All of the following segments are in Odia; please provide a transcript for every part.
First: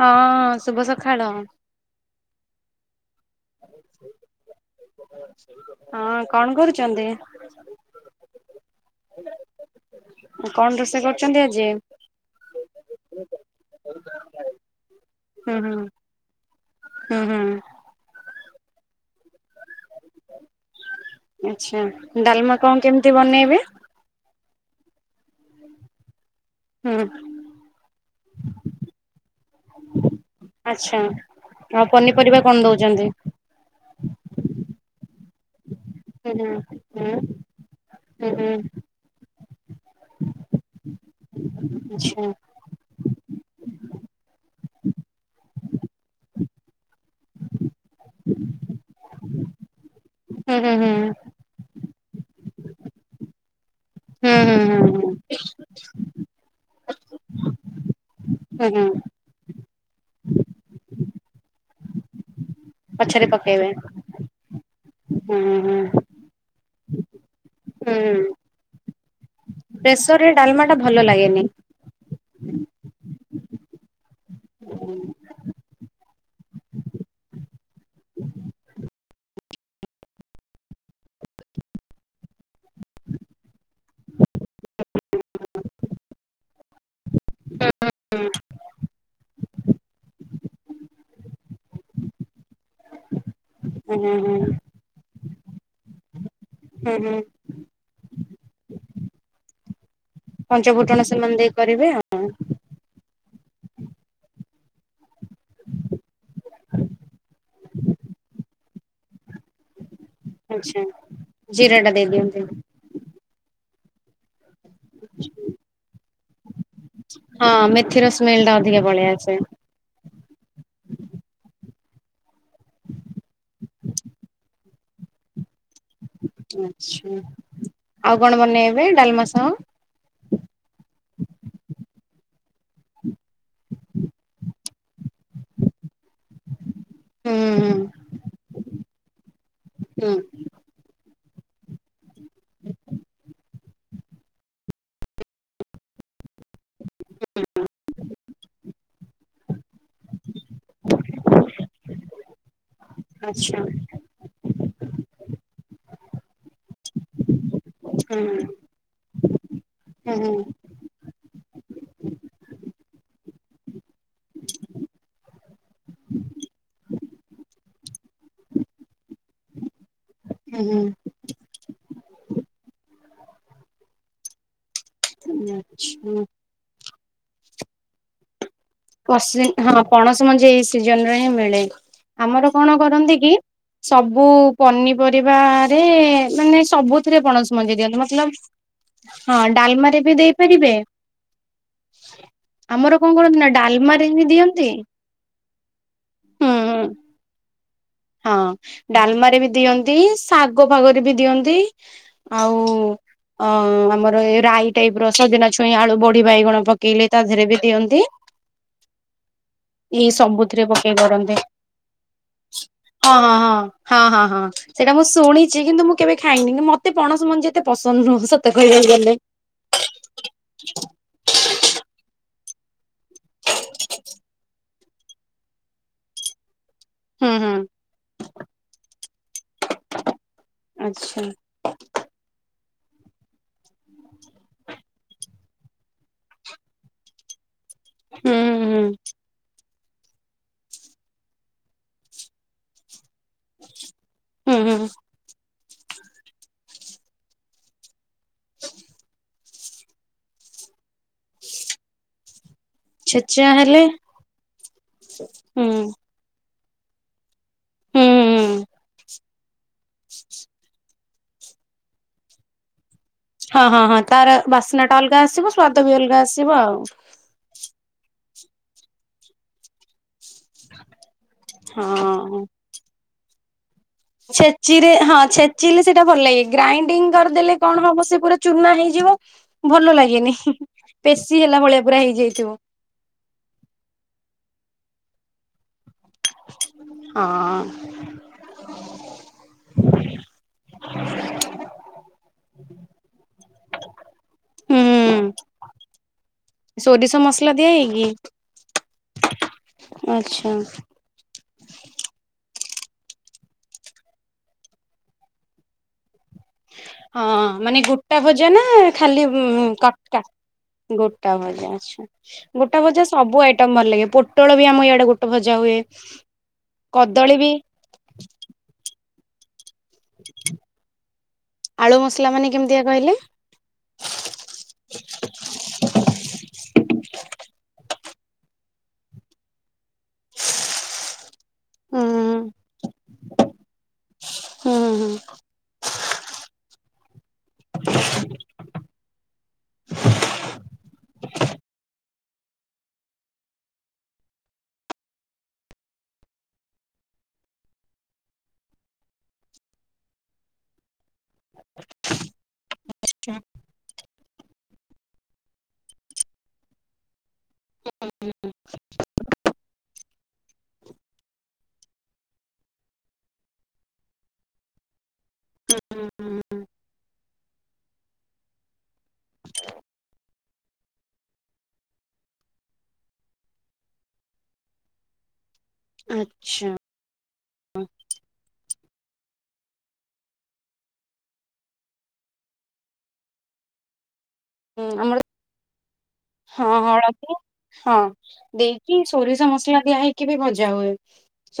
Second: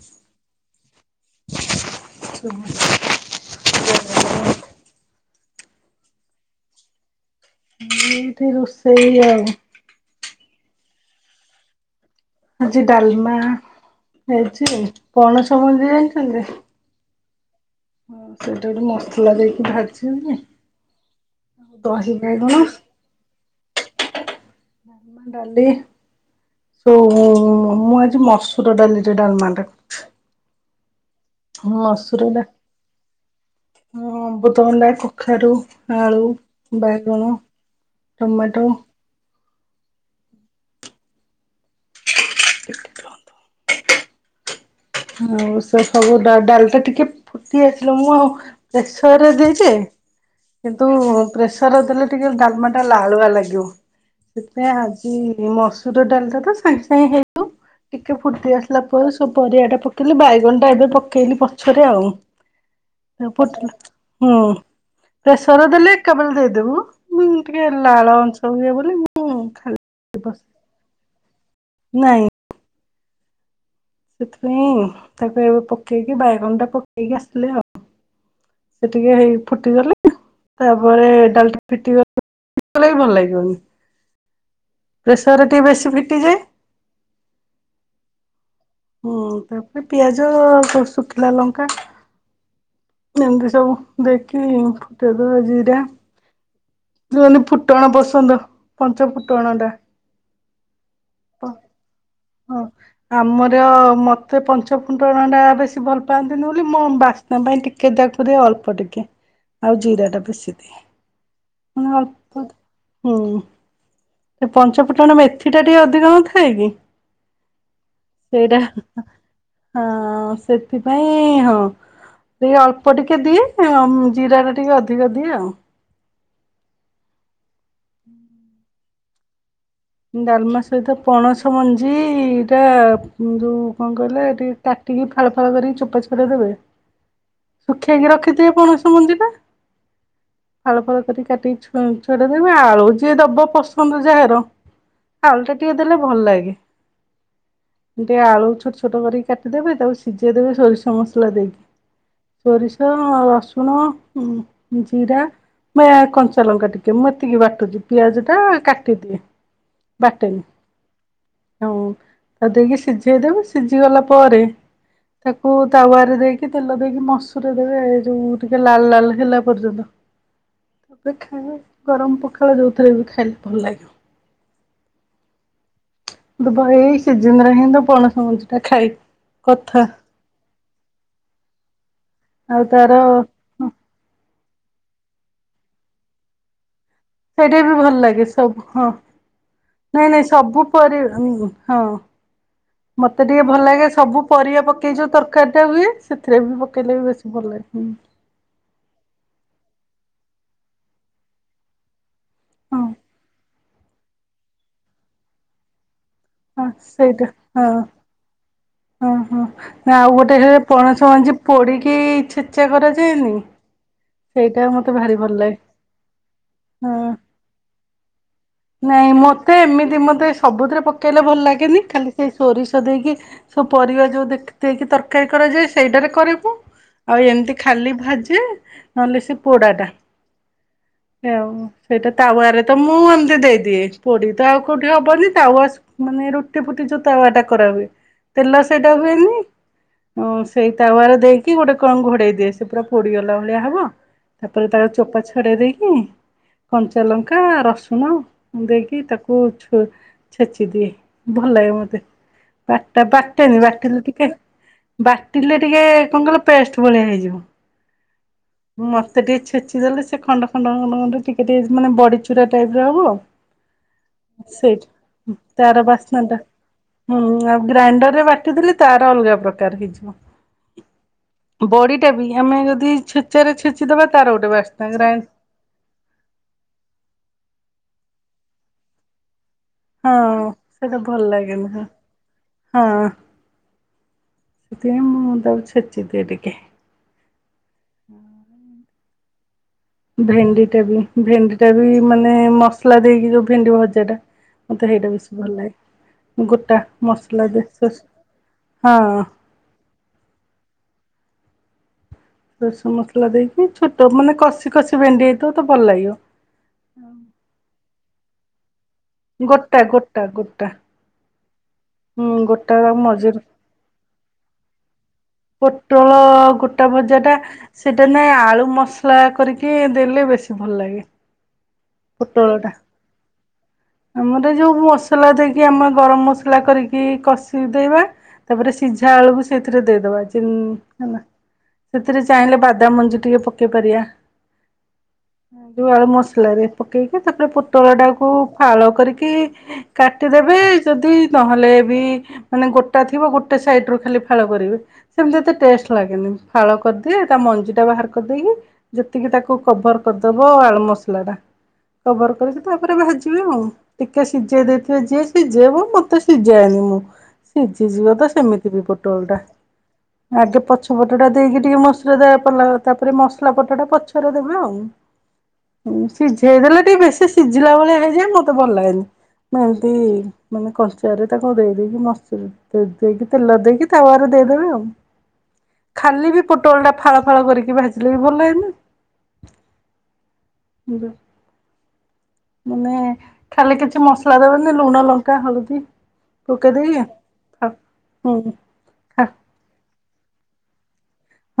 ହଁ ଶୁଭ ସକାଳ। ହ [unintelligible] ହଁ କଣ କରୁଛନ୍ତି? ରୋଷେଇ ଆଉ କଣ ରୋଷେଇ କରୁଛନ୍ତି ଆଜି? ଆଜି ଡାଲମା ହେଇଛି କଣ [unintelligible] ହୁଁ ହୁଁ ସମୁନ୍ଦରେ ଜଣିଛନ୍ତି [unintelligible] ହୁଁ ହୁଁ। ହଁ ସେଇଟା ଗୋଟେ ମସଲା ଦେଇକି ଭାଜିଛି [unintelligible] ଆଛା ବାଇଗଣ ଡାଲମା କଣ କେମିତି ବନେଇବେ? [unintelligible] ଡାଲି ସୋ ହୁଁ ମୁଁ ଆଜି ମସୁର ଡାଲିରେ ଡାଲମାଟା ଆଚ୍ଛା ହଁ ଆଉ ପନିପରିବା ମସୁରଟା କଣ ଦଉଛନ୍ତି? ହଁ ତଣ୍ଡା, କଖାରୁ, ଆଳୁ, ହୁଁ ହୁଁ ହୁଁ ବାଇଗଣ, ହୁଁ ହୁଁ ଟମାଟୋ ଆଚ୍ଛା। ଆଉ ସେ ସବୁ ଡା ଡାଲ ଟା ଟିକେ ଫୁ କିଏ ଆସିଲା ମୁଁ ଆଉ ପ୍ରେସରରେ ଦେଇଛି ହୁଁ ହୁଁ କିନ୍ତୁ ହୁଁ ପ୍ରେସର ଦେଲେ ଟିକେ ଡାଲମା ଟା ଲାଳୁଆ ଲାଗିବ। ହୁଁ ସେଥି ହୁଁ ପାଇଁ ହୁଁ ହୁଁ ଆଜି ମସୁର ଡାଲିଟା ତ ସାଙ୍ଗେ ସାଙ୍ଗେ ହେଇଯାଉ ଟିକେ ଫୁଟି ହୁଁ ଆସିଲା ହୁଁ ପରେ ସବୁ ପରିବା ଟା ପକେଇଲି ବାଇଗଣ ଟା ଏବେ ପକେଇଲି ପଛରେ ଆଉ ପଛରେ ପକେଇବେ ଏପଟଲ ହୁଁ ହୁଁ ହୁଁ ପ୍ରେସର୍ ହୁଁ। ଦେଲି [unintelligible] କେବଲ ଦେଇଦେବୁ। ମୁଁ ଟିକେ ଲାଳ ହୁଁ ଅଂଶ ହୁଏ ବୋଲି ମୁଁ ଖାଲି ପ୍ରେସର ରେ ବସ ଡାଲମା ଟା ଭଲ ଲାଗେନି। ନାଇଁ। ସେଥିପାଇଁ ହୁଁ ତାକୁ ଏବେ ପକେଇକି ବାଇଗଣ ଟା ପକେଇକି ଆସଥିଲେ ଆଉ ସେ ଟିକେ ହେଇକି ଫୁଟି ଗଲେ। ତାପରେ ଡାଲିଟା ଫିଟି ଗଲେ [inaudible] ଭଲ ଲାଗିବନି। ପ୍ରେସରେ ଟିକେ ବେଶୀ ଫିଟିଯାଏ। ହୁଁ ହୁଁ। ହୁଁ ତାପରେ ପିଆଜ ଆଉ ଶୁ-ଶୁଖିଲା ଲଙ୍କା। ଏମିତି ସବୁ ହୁଁ ହୁଁ ଦେଇକି ଫୁଟେଇ ଦେବେ ଜିରା। ହୁଁ ହୁଁ ଯୋଓଲି ଫୁଟଣା ପସନ୍ଦ ପଞ୍ଚ ଫୁଟଣଟା। ପଞ୍ଚ ଫୁଟଣ ସେମାନେ ଦେଇ କରିବେ ଆଉ। ତ ମତେ ପଞ୍ଚ ଫୁଟଣ ଟା ବେଶୀ ଭଲ ପାଆନ୍ତିନି ବୋଲି ମୋ ବାସ୍ନା ପାଇଁ ଟିକେ ତାକୁ ଥିରୁ ଅଳ ଅଳ୍ପ ଟିକେ ଆଉ ଜିରା ଟା। ବେଶୀ ଆଚ୍ଛା ଦିଏ ଜିରା ଟା ମାନେ ଦେଇ ଦିଅନ୍ତି ଅଳ୍ପ ହୁଁ। ପଞ୍ଚପୁଟଣ ମେଥି ଟା ଟିକେ ଅଧିକ ନ ଥାଏ କି। ହଁ ମେଥିର ସ୍ମେଲ ଟା ସେଇଟା ଅଧିକା ପଳେଇଆସେ। ହଁ ସେଥିପାଇଁ ହଁ। ଟିକେ ଅଳ୍ପ ଟିକେ ଦିଏ ଆମ୍ ଜିରା ଟା ଟିକେ ଅଧିକ ଦିଏ ଆଉ। ଆଛା ଆଉ କଣ ବନେଇବେ ଡାଲମା ସହ। ଡାଲମା ସହିତ ପଣସ ମଞ୍ଜି ଟା ଉଁ ଯୋଉ କଣ କହିଲେ କା ଟିକି ଫାଳ ଫାଳ କରିକି ଚୋପା ଛଡେଇ ଦେବେ ହୁଁ ହୁଁ ଶୁଖେଇକି ରଖି ଥିବେ। ପଣସ ମଞ୍ଜି ଟା। ହୁଁ ଫାଳ ଫାଳ କରିକି କାଟିିକି ଛ-ଛଡେଇ ଦେବେ ଆଳୁ ଯିଏ ଦବ ପସନ୍ଦ ଯାହାର। ଆଲୁଟା ଟିକେ ଦେଲେ ଭଲ ଲାଗେ। ଟିକେ ଆଳୁ ଛୋଟ ଛୋଟ କରିକି କାଟିଦେବେ ତାକୁ ସିଝେଇ ଦେବେ ସୋରିଷ ମସଲା ଦେଇକି। ସୋରି ସ ଆଚ୍ଛା ରସୁଣ ଜିରା ବା ୟା କଞ୍ଚା ଲଙ୍କା ଟିକେ ମୁଁ ଏତିକି ବାଟ ଟକି ପିଆଜ ଟା ହୁଁ କାଟି ଦିଏ ହୁଁ ବାଟେନୀ। ହୁଁ ହଁ ତାକୁ ଦେଇକି ସିଝେଇ ଦେବି ସିଝି ଗଲା ପରେ। ତାକୁ ତାୱା ରେ ଦେଇକି ତେଲ ଦେଇକି ମସୁର ରେ ଯୋଉ ଟିକେ ଲାଲ ଲାଲ ହେଲା ପର୍ଯ୍ୟନ୍ତ। ହଁ ତା ପରେ ଖାଏ ଗରମ ପଖାଳ ଯୋଉଥିରେ ବି ଖାଇଲେ ଭଲ ଲାଗିବ। ହୁଁ ଆଚ୍ଛା। ଦୁବା ଏଇ ସିଯିନ ରେ ହେଁଲେ ପଣସ ମଞ୍ଜି। ଟା ଖାଇ କଷି କଥା ହଁ ପଣସ ମଞ୍ଜି ଏଇ ସିଜନ ରେ ହିଁ ମିଳେ। ଆମର ଆଉ କଣ ତାର କରନ୍ତି କି ସବୁ ପନିପରିବାରେ ମାନେ ସବୁ। ସେଥିରେ ପଣସ ସେଇଟା ବି ମଞ୍ଜି ଭଲ ଦିଅନ୍ତୀ ଲାଗେ ମତଲବ ସବୁ ହଁ ହଁ ଡାଲମାରେ ନାଇଁ ବି ନାଇଁ ସବୁ ଦେଇପାରିବେ। ପରି ହଁ। ଆମର କଣ ମତେ କରନ୍ତି ଟିକେ ନା। ଭଲ ଲାଗେ ଡାଲମାରେ ସବୁ ହିଁ ପରିବା ଦିଅନ୍ତି ପକେଇ ଜୋଉ ତରକାରୀଟା ହୁଏ ସେଥିରେ ହୁଁ ବି ପକେଇଲେ ବି ବେଶୀ ଭଲ ଲାଗେ। ହୁଁ ହଁ ଡାଲମାରେ ବି ଦିଅନ୍ତି। ଶାଗ ଫାଗ ରେ ବି ଦିଅନ୍ତି ଆଉ। ହଁ ଅ ଆମର ଏଇ ରାଇ ଟାଇପ ର ସଜନା ଛୁଇଁ ଆଳୁ ବଡି। ଡି ବାଇଗଣ ହଁ ପକେଇଲେ ତା ଧିଏରେ ବି ଦିଅନ୍ତି। ଓହୋ ଏଇ ଆଉ ଗୋଟେ ସବୁଥିରେ ପକେଇ ପଣସ କରନ୍ତି ମଜି ପଡିକି ଛେଚା କରାଯାଏ। ହଁ ହଁ ହଁ ହଁ ହଁ ହଁ ସେଇଟା ମୁଁ ଭାରି ଭଲ ଲାଗେ ଶୁଣିଛି କିନ୍ତୁ ମୁଁ କେବେ ଖାଇନି କି ମତେ ହଁ। ପଣସ ମଞ୍ଜି ଏତେ ପସନ୍ଦ ନୁହଁ ସ ନାଇଁ ମତେ ଏମିତି ମତେ ସବୁଥିରେ ପକେଇଲେ ଭଲ ଲାଗେନି ଖାଲି ସେଇ ସୋରିଷ ଦେଇକି। ସବୁ ପରିବା ଯୋଉ ଦେଖି ଦେଇକି ତରକାରୀ କରାଯାଏ ସେଇଟାରେ କରେ ମୁଁ। ଆଉ ହୁଁ ହୁଁ ଏମିତି ଖାଲି ଭାଜେ ନ ହେଲେ ସେ ପୋଡା ଟା। ଆଚ୍ଛା ହ ସେଇଟା ତା ୱାରେ। ତ ମୁଁ ଏମିତି ଦେଇଦିଏ ପୋଡି ତ ଆଉ କୋଉଠି ହବନି ତାୱା ମାନେ ରୁଟି ଫୁଟି ଯଉ ତାୱା ଟା। କରା ହୁଏ ହୁଁ ତେଲ ହୁଁ ସେଇଟା ହୁଏନି। ଉଁ ସେଇ ତାୱା ରେ ଦେଇକି ଗୋଟେ କଣ ଘୋଡେଇ ଦିଏ ସେ ପୁରା ପୋଡିଗଲା ଭଳିଆ ହବ। ହୁଁ ତାପରେ ହୁଁ ତାକୁ ଚୋପା ଛଡେଇ ଦେଇକି କଞ୍ଚା ଲଙ୍କା ରସୁଣ। ମୁ ଦେଇକି ତାକୁ ଛୁ ଛେଚି ଦିଏ ଭଲ ଲାଗେ ମତେ। ବାଟା ଛେଚା ବାଟେନି, ହେଲେ ବାଟିଲେ ଟିକେ ବାଟିଲେ ହୁଁ ଟିକେ କଅ କଇଲ? ପେଷ୍ଟ ଭଳିଆ ହେଇଯିବ। ହୁଁ ହୁଁ ମତେ ଟିକେ ଛେଚିଦଲେ, ସେ ଖଣ୍ଡ ଖଣ୍ଡ ଖଣ୍ଡ ଖଣ୍ଡ ଟିକେ ଟିକେ ମାନେ ବଡିଚୁରା ଟାଇପ ର ହବ ହଁ ହଁ ହଁ ତାର ବାସ୍ନା ସେଇଠି ଟା ଅଲଗା ଆସିବ ତାର ସ୍ଵାଦ ବି ଅଲଗା ଆସିବ ଆଉ। ଗ୍ରାଇଣ୍ଡର ରେ ବାଟିଦେଲେ ତାର ଅଲଗା ପ୍ରକାର ହେଇଯିବ। [inaudible] ବଡି ଟା ବି, ହଁ। ଆମେ ଯଦି ଛେଚାରେ ଛେଚି ଛେଚିରେ ହଁ ଛେଚିଲେ ସେଇଟା ଭଲ ଲାଗେ, ଗ୍ରାଇଣ୍ଡିଙ୍ଗ କରିଦେଲେ କଣ ହବ, ସେ ପୁରା ଚୁନା ହେଇଯିବ। ଭଲ ହଁ ଲାଗେନି, ହିଁ ହିଁ, ସେଇଟା ଭଲ ପେଶୀ ହେଲା ଲାଗେନି ହଁ ଭଳିଆ ପୁରା ହେଇଯାଇଥିବ। [inaudible] [inaudible] ସେଥିପାଇଁ ମୁଁ ତାକୁ ଛେ [inaudible] ହଁ-ଅଁ-ଅଁ [inaudible] ଭେଣ୍ଡିଟା ବି ଭେଣ୍ଡିଟା ବି ମାନେ ମସଲା ଦେଇକି ଯୋଉ ଭେଣ୍ଡି ଭଜା ଟା? ମତେ ସେଇଟା ହୁଁ ବେଶୀ ଭଲ ଲାଗେ। ଗୋଟା ସୋରିଷ ମସଲା ଦେ ଦିଆ [inaudible] ହେଇକି ଆଚ୍ଛା। [inaudible] ରସୁଣ ମସଲା ଦେଇକି, ଛୋଟ ମାନେ କଷି କଷି ଭେଣ୍ଡି ହେଇଥବ ତ ଭଲ ଲାଗିବ। ହଁ ମାନେ ଗୋଟା ଭଜା ନା? ଖାଲି ଗୋଟା ଗୋଟା କଟକାଟ ଗୋଟା ଗୋ ଗୋଟା ଭଜା ଆଚ୍ଛା, ହୁଁ ଗୋଟା ଭଜା ମଝିରୁ ସବୁ ଆଇଟମ ଭଲ ଲାଗେ ପୋଟଳ ବି ଆମ ଇଆଡେ ଗୋ ପୋଟଳ ଗୋଟା ଭଜା ଟା, ବି ସେଟା ନାଇ ଆଳୁ ମସଲା କରିକି କିଏ ଦେଲେ ବେଶୀ ଭଲ ଲାଗେ। ଆଳୁ [inaudible] ମସଲା ମାନେ ପୋଟଳ ଟା। କେମିତିଆ କହିଲେ ଆମର ଯୋଉ ମସଲା ଦେଇକି, ଆମେ ଗରମ ମସଲା। ମସଲା କରିକି କଷିଦେବା, ତାପରେ ସିଝା ଆଳୁକୁ ସେଇଥିରେ ଦେଇଦବା। ଇ ହେଲା? ଉଁ ସେଥିରେ ଚାଇଲେ ବାଦାମ ମଞ୍ଜି ଟିକେ ପକେଇ ପାରିଆ। ହୁଁ ହୁଁ [inaudible] ଜୋଉ ଆଳୁ ମସ୍ ମସଲା ରେ ପକେଇକି, ତାପରେ ପୋଟଳ ଟାକୁ ଫାଳ କରିକି କାଟିଦେବେ ଯଦି ନହେଲେ ବି, ମାନେ ଗୋଟା ଥିବ ଗୋଟେ ସାଇଟ ରୁ ଖାଲି ଫାଳ କରିବେ। ସେମତି ଏତେ ଟେଷ୍ଟ ଲାଗେନି। ଫାଳ କରିଦିଏ ତା ମଞ୍ଜି ଟା ବାହାର କରିଦେଇକି, ଯେତିକି ତାକୁ କଭର କର କରିଦବ ଆଳୁ ମସଲା ଟା। କଭର କରିକି, ତାପରେ ଭାଜିବେ ଆଉ। ଟିକେ ସିଯେଇ ଦେଇଥିବେ, ଯିଏ ସିଝେଇବ ମୁଁ ତ ସିଯାଏନି। ଓ, ସିଜିଯିବ ତ ସେମିତି ବି ପୋଟଳ ଟା। ଆଗେ ପଛ ପଟଟା ଦେଇକି ଟିକେ ମସୁର ଦା ପଡିଲା ତାପରେ ମସଲା ପଟଟା ପଛରେ ଦେବେ ଆଉ। ହୁଁ ସିଝେଇ ଦେଲେ ଟିକେ ବେଶୀ ସିଝିଲା ଭଳିଆ ହେଇଯାଏ, ମତେ ଭଲ ଲାଗେନି। ମୁଁ ଏମତି ମାନେ କଞ୍ଚା ରେ ତାକୁ ଦେଇ ଦେଇେକି ମସୁରୀ ଦେଇକି ତେଲ ଦେଇକି ତାୱା ରେ ଦେଇଦେବି ଆଉ। ଖାଲି ବି ପୋଟଳ ଟା ଫାଳ ଫାଳ କରିକି ଭାଜିଲେ ବି ଭଲ ଲାଗେନା? [inaudible] ଯା [inaudible] ମାନେ ଖାଲି କିଛି ମସଲା ଦେବେନି, ଲୁଣ, ଆମର ଲଙ୍କା, ହଳଦୀ। ହଁ ପକେଇ ଦେଇକି ହଳଦୀ ହଁ ହୁଁ ଦେଇକି ସୋରିଷ ମସଲା ଦିଆ ହେଇକି ବି ଭଜା ହୁଏ।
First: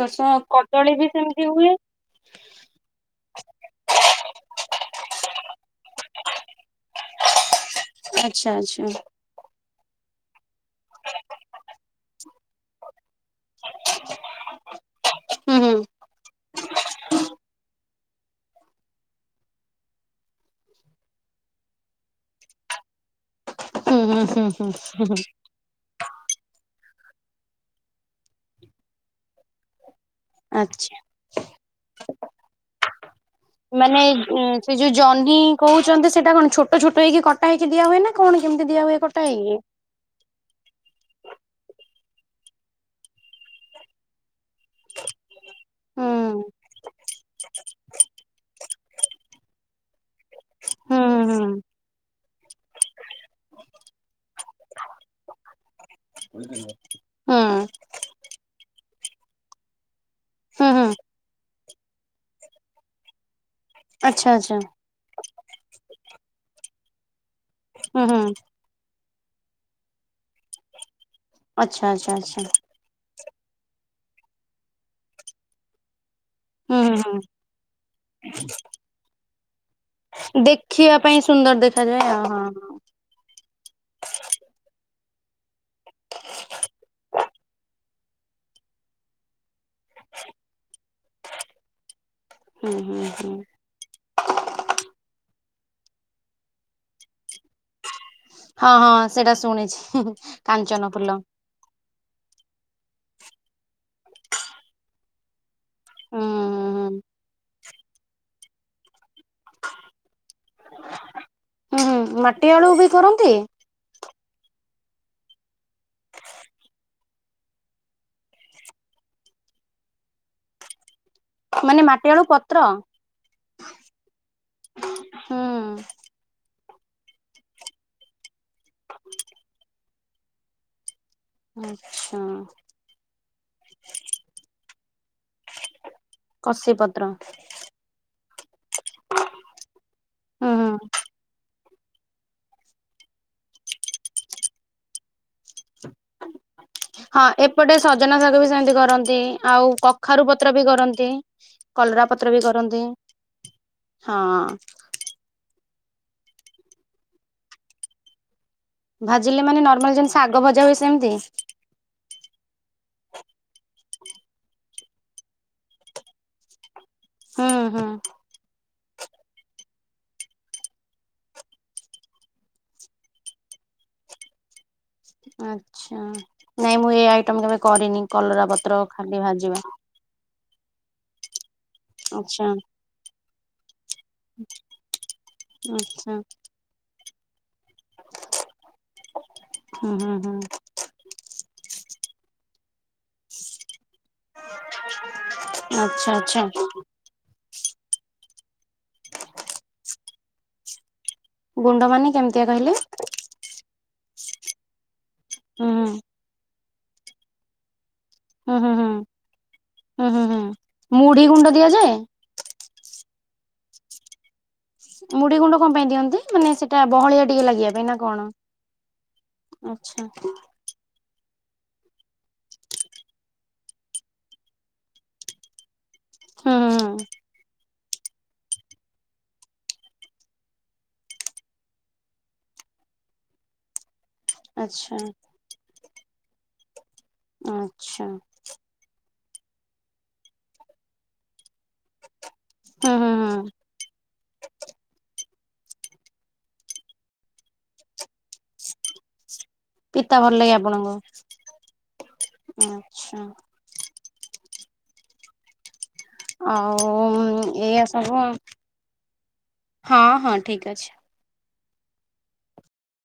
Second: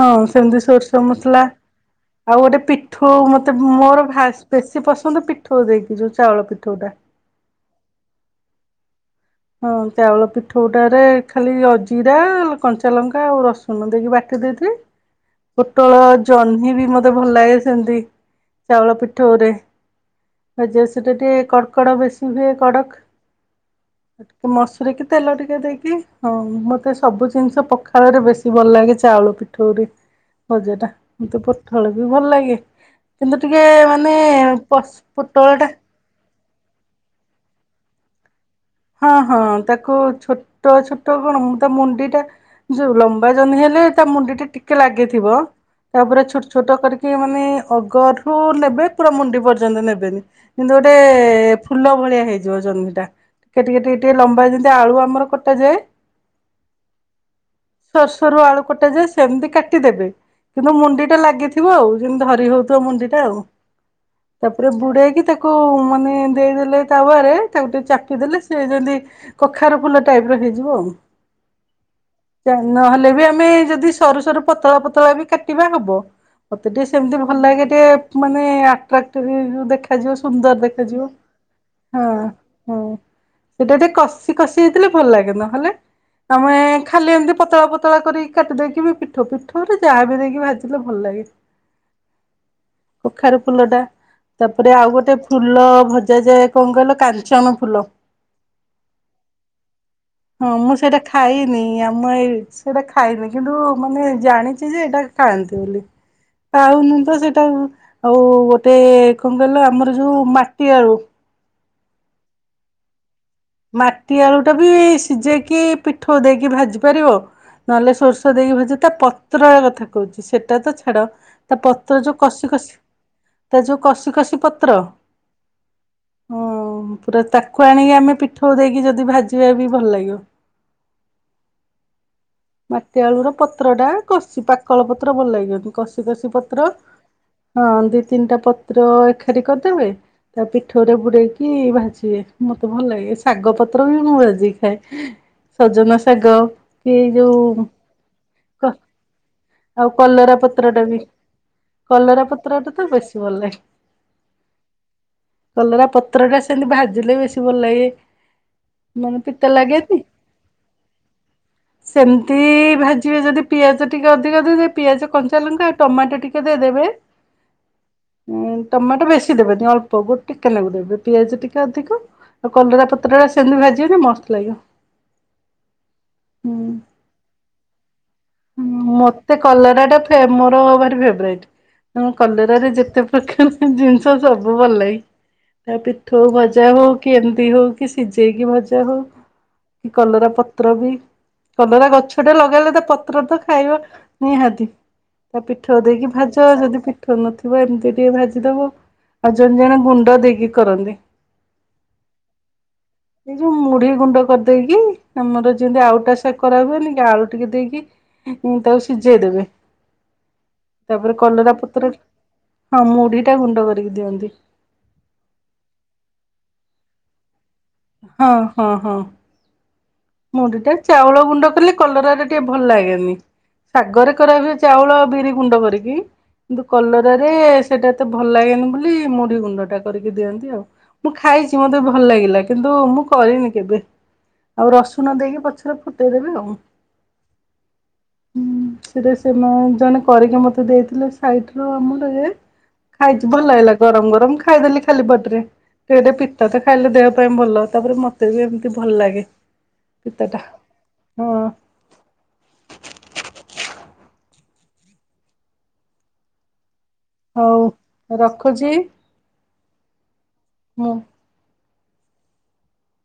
ହଁ ସେମତି କଦଳୀ ସୋରିସ ବି ମସଲା। ସେମିତି ହୁଏ ଆଉ ଗୋଟେ ପିଠୋଉ, ମତେ ମୋର ଭାଷ ବେଶୀ ପସନ୍ଦ ପିଠୋଉ ଦେଇକି ଯୋଉ ଚାଉଳ ପିଠୋଉ ଟା। ଆଛା ଆଚ୍ଛା। ହଁ ତାଉଳ ପି ପୀଠୋଉ ଟାରେ ଖାଲି ଅଜିରା, କଞ୍ଚା ଲଙ୍କା, ଆଉ ରସୁଣ ଦେଇକି ବାଟି ଦେଇଥିବେ। ହୁଁ ହୁଁ। ପୋଟଳ, ଜହ୍ନି ବି ମତେ ଭଲ ଲାଗେ ସେମିତି। ଚାଉଳ ପିଠୋଉ ରେ। ଭଯା ସେଇଟା ଟିକେ କଡ଼କଡ ବେଶୀ ହୁଏ କଡ଼କ। ହୁଁ ହୁଁ ହୁଁ ଟିକେ ହୁଁ ମସୁରୀ କି ହୁଁ ହୁଁ। ତେଲ ଟିକେ ଦେଇକି ହଁ ମତେ ସବୁ ଜିନିଷ ପଖାଳ ରେ ବେଶୀ ଭଲ ଲାଗେ ଚାଉଳ ପିଠୋଉ ରେ। ଭଜା ଟା, ଆଚ୍ଛା। ମତେ ପୋଟଳ ବି ଭଲ ଲାଗେ। କିନ୍ତୁ ଟିକେ ମାନେ, ସେ ଯୋଉ ଜହ୍ନି ପୋଟଳ ଟା କୋହୁଛନ୍ତି ସେଟା କଣ ଛୋ ଛୋଟ ହେକିଟା ହେକି ହୁଏ ନା କଣ [unintelligible] ହୁଏ ହଁ, କଟା ହଁ, ହେଇକି? ତାକୁ ଛୋଟ ଛୋଟ କଣ ତା ମୁଣ୍ଡି ଟା ଯୋଉ ଲମ୍ବା ଜନି ହେଲେ ତା ମୁଣ୍ଡି ଟେ ଟିକେ ଲାଗିଥିବ। ତାପରେ ଛୋଟ ହୁଁ। ଛୋଟ କରିକି ମାନେ, ଅଗଠୁ ନେବେ, ପୁରା ମୁଣ୍ଡି ପର୍ଯ୍ୟନ୍ତ ନେବେ। କିନ୍ତୁ ଗୋଟେ ହୁଁ ହୁଁ ଫୁଲ ଭଳିଆ ହେଇଯିବ ଜହିଁ ଟା କେଟି କେଟି ଟିକେ ଲମ୍ବା ଯେମତି ଆଳୁ ଆମର କଟାଯାଏ ହୁଁ ସର ସରୁ ଆଳୁ କଟା ଯାଏ। ସେମିତି କାଟିଦେବେ ହୁଁ କିନ୍ତୁ ହୁଁ ମୁଣ୍ଡି ଟା ଲାଗିଥିବ ଆଉ, ଯେମତି ହରି ହଉଥିବ ମୁଣ୍ଡି ଟା ଆଉ ଆଚ୍ଛା ଆଚ୍ଛା ତାପରେ ବୁଡେଇକି ତାକୁ ମାନେ ଦେଇଦେଲେ ତାୱାରେ, ତାପରେ ହୁଁ ତାକୁୋ [unintelligible] ଟେ ଚା ହୁଁ ଦେଲେ, ସେ ଯେମିତି କଖାର ଫୁଲ ଟାଇପ ର ହେଇଯିବ ଆଉ ଆଚ୍ଛା, ଆଚ୍ଛା, ଆଚ୍ଛା। ତମେ ଯଦି ସରୁ ସରୁ ପତଳା ପତଳା ବି କାଟିବା ହବ ମତେ ହୁଁ ଟିକେ ହୁଁ ହୁଁ ସେମତି ଭଲ ଲାଗେ ଟିକେ ମାନେ ଦେଖାଯିବ, ସୁନ୍ଦର ଦେଖିବା ଦେଖାଯିବ। ପାଇଁ ସୁନ୍ଦର ଦେଖାଯାଏ, ଓହୋ। ହୁଁ ସେଇଟା ଟିକେ କଷି, କଷି, ହୋଇଥିଲେ ଭଲ ଲାଗେ ନ ହେଲେ ଆମେ ଖାଲି ଏମିତି ପତଳା, ପତଳା, କରିକି କାଟି ଦେଇକି ବି ପିଠୋ ପିଠ ଯାହା ବି ଦେଇକି ଭାଜିଲେ ଭଲ ଲାଗେ। ହୁଁ ହୁଁ ହୁଁ କଖାରୁ ଫୁଲ ଟା, ତାପରେ ଆଉ ଗୋଟେ ଫୁଲ ଭଜାଯାଏ, କଣ କହିଲ କାଞ୍ଚନ ଫୁଲ। ହଁ, ହଁ, ସେଟା ହଁ, ମୁଁ ସେଇଟା ଖାଇନି ଆ ମୁ ଏ ସେଟା ଖାଇନି କିନ୍ତୁ ମାନେ ଜାଣିଛି ଯେ -ଏଇଟା କାଆନ୍ତି ବୋଲି, ହୁଁ ଖାଉନି ତ ସେଇଟା ଆଉ କଣ କହିଲ- ଆମର ଯୋଉ ମାଟି ଆଳୁ ହୁଁ ହୁଁ ମାଟିଆଳୁ ବି କର। ମାଟି ଆଳୁ ଟା ବି ସିଝେଇକି ପିଠୋ ଦେଇକି ଭାଜି ପାରିବ। ନହେଲେ ସୋରିଷ ଦେଇକି ଭାଜି, ତା ପତ୍ର କଥା କହୁଛି ସେଟା ତ ଛାଡ ତା ମାନେ ପତ୍ର ମାଟି ଯୋଉ ଆଳୁ କସି, ପତ୍ର କସି ତା ଯୋଉ କଷି ଖସିି ପତ୍ର ହୁଁ ହ ପୁରା ତାକୁ ଆଣିକି ଆମେ ପିଠଉ କୁ ଦେଇକି ଯଦି ଭାଜିବା ବି ଭଲ ଲାଗିବ। ଆଚ୍ଛା ମାଟି ଆଳୁ ର ପତ୍ର ଟା କଷି ପାଖ ପାକଳପତ୍ର ଭଲ ଲାଗିବନି, କସି କସିି ପତ୍ର ହଁ, ଦି ତିନିଟା ପତ୍ର ଏକାଠି କରିଦେବେ ତା ହୁଁ ହୁଁ ପିଠୋଉ ରେ ବୁଡେଇକି ମତେ ଭଲ ଲାଗେ, ଶାଗ ପତ୍ର ବି ମୁ ଭାଜିଜି ଖାଏ। ସଜନା ଶାଗ କି ଏଇ ହଁ, ଯୋଉ ଏପଟେ ସଜନା ଶାଗ ବି କ ସେମିତି କରନ୍ତି ଆଉ କଖାରୁ ପତ୍ର ବି କରନ୍ତି। କଲରା ପତ୍ର ବି ପତ୍ରଟା କରନ୍ତି, ତ ବେଶୀ ଭଲ ଲାଗେ। ହଁ। କଲରା ପତ୍ର ଟା ସେମିତି ଭାଜିଲେ ବି ବେଶୀ ଭଲ ଲାଗେ। ମାନେ ଭାଜିଲେ ପିତା ନର୍ମାଲ ଲାଗେନି ଯେମିତି ଶାଗ ଭଜା ହୁଏ ସେମିତି ସେମତି ଭାଜି ଥି ରେ ଯଦି ପିଆଜ ଟିକେ ଅଧିକ ଦେଇଦେବେ ପିଆଜ କଞ୍ଚା ଲଙ୍କା ଆଉ ଟମାଟୋ ଟିକେ ଦେଇଦେବେ। ହଁ ହଁ ଟମାଟୋ ବେଶୀ ଦେବେନି ଅଳ୍ପ ଗୋଟ ଟିକେ ନାଗୁ ଦେବେ ପିଆଜ ଟିକେ ଅଧିକ ଆଉ କଲରା ପତ ପତ୍ରଟା ସେମିତି ଭାଜିବ ମସ୍ତ୍ ଲାଗିବ। ଆଛା ହୁଁ ନାଇଁ ମୁଁ ଏ ଆଇଟମ କେବେ କରିନି। କଲରା ପତ୍ର ଖାଲି ମତେ ଭାଜିବା କଲରା ଟା ଫେ ମୋର ଭାର ଫେବରାଇଟ। ହଁ ଆଚ୍ଛା କଲରାରେ ଯେତେ ପ୍ରକାର ଜିନିଷ ସବୁ ଭଲ ଲାଗେ। ତା ଆଚ୍ଛା ପିଠଉ ଭଜା ହ ହଉ କି ସିଝେଇକି ଭଜା ହଉ କି ହୁଁ ହୁଁ କଲରା ହୁଁ ପତ୍ର ବି କଲରା ଗଛ ସେଟା ଲଗେଇଲେ ତା ପତ୍ର ତ ଖାଇବା ନିହାତି ତା ପିଠଉ ଦେଇକି ଆଚ୍ଛା ଆଚ୍ଛା ଭାଜ ଯଦି ପିଠଉ ନଥିବ ଏମିତି ଟିକେ ଭାଜ ତାଙ୍କୁ ଆଉ ଜଣେ ଜଣେ ଗୁଣ୍ଡ ଦେଇକି କରନ୍ତି। ଗୁଣ୍ଡ ମାନେ କେମିତିଆ କହିଲେ ଏ ଯୋଉ ମୁଢି ଗୁଣ୍ଡ କରି ଦେଇକି ଆମର ହୁଁ ଯେମିତି ହୁଁ ଆଉଟା ସେ କରା ହୁଏନି କି ଆଳୁ ଟିକେ ଦେଇକି ହଁ ହୁଁ ହୁଁ ତାକୁ ହୁଁ ସିଝେଇଦବେ ହୁଁ ହୁଁ ହୁଁ ତାପରେ ମୁଢି ଗୁଣ୍ଡ କଲରା ପତ୍ର ଦିଆଯାଏ? ହଁ ମୁଢିଟା ଗୁଣ୍ଡ କରିକି ଦିଅନ୍ତି। ମୁଢି ଗୁଣ୍ଡ କଣ ପାଇଁ ଦିଅନ୍ତି? ମାନେ ସେଇଟା ବହଳିଆ ଟିକେ ଲାଗିବା ପାଇଁ ନା କଣ? ହଁ ହଁ ହଁ ଆଚ୍ଛା ମୁଡିଟା, ଚାଉଳ ଗୁଣ୍ଡ କଲେ କଲରଟା ଟିକେ ଭଲ ଲାଗେନି ଶାଗରେ କରା ହୁଏ ଚାଉଳ ଆଉ ବିରି ଗୁଣ୍ଡ କରିକି ହୁଁ କିନ୍ତୁ ହୁଁ କଲରାରେ ସେଇଟା ଏତେ ଭଲ ଲାଗେନି ବୋଲି ମୁଢି ଗୁଣ୍ଡ ଟା କରିକି ଦିଅନ୍ତି ଆଉ ମୁଁ ଖାଇଚି ମତେ ବି ଭଲ ଲାଗିଲା। କିନ୍ତୁ ମୁଁ କରିନି କେବେ ଆଉ ଆଚ୍ଛା ରସୁଣ ଦେଇକି ପଛରେ ଫୁଟେଇ ଦେବି ଆଉ ଆଚ୍ଛା ସେ ମ ଜଣେ କରିକି ମୋତେ ଦେଇଥିଲେ ସାଇଟ ରୁ ଆମରେ ହୁଁ ହୁଁ ଖାଇଚି ଭଲ ହୁଁ। ଲାଗିଲା ଗରମ ଗରମ ଖାଇଦେଲି ଖାଲି ବଟରେ ଟିକେ ପିତା ତ ଖାଇଲେ ଦେହ ସେଥିପାଇଁ ଭଲ ତାପରେ ମତେ ବି ଏମିତି ଭଲ ଲାଗେ ପିତା ଭଲ ପିତାଟା ଲାଗେ ହଁ ଆପଣଙ୍କୁ ଆଛା ଅ ଆଉ ହଉ ଏଇଆ ସବୁ ରଖୁଛି ହଁ ହଁ ଠିକ ଅଛି। ମୁଁ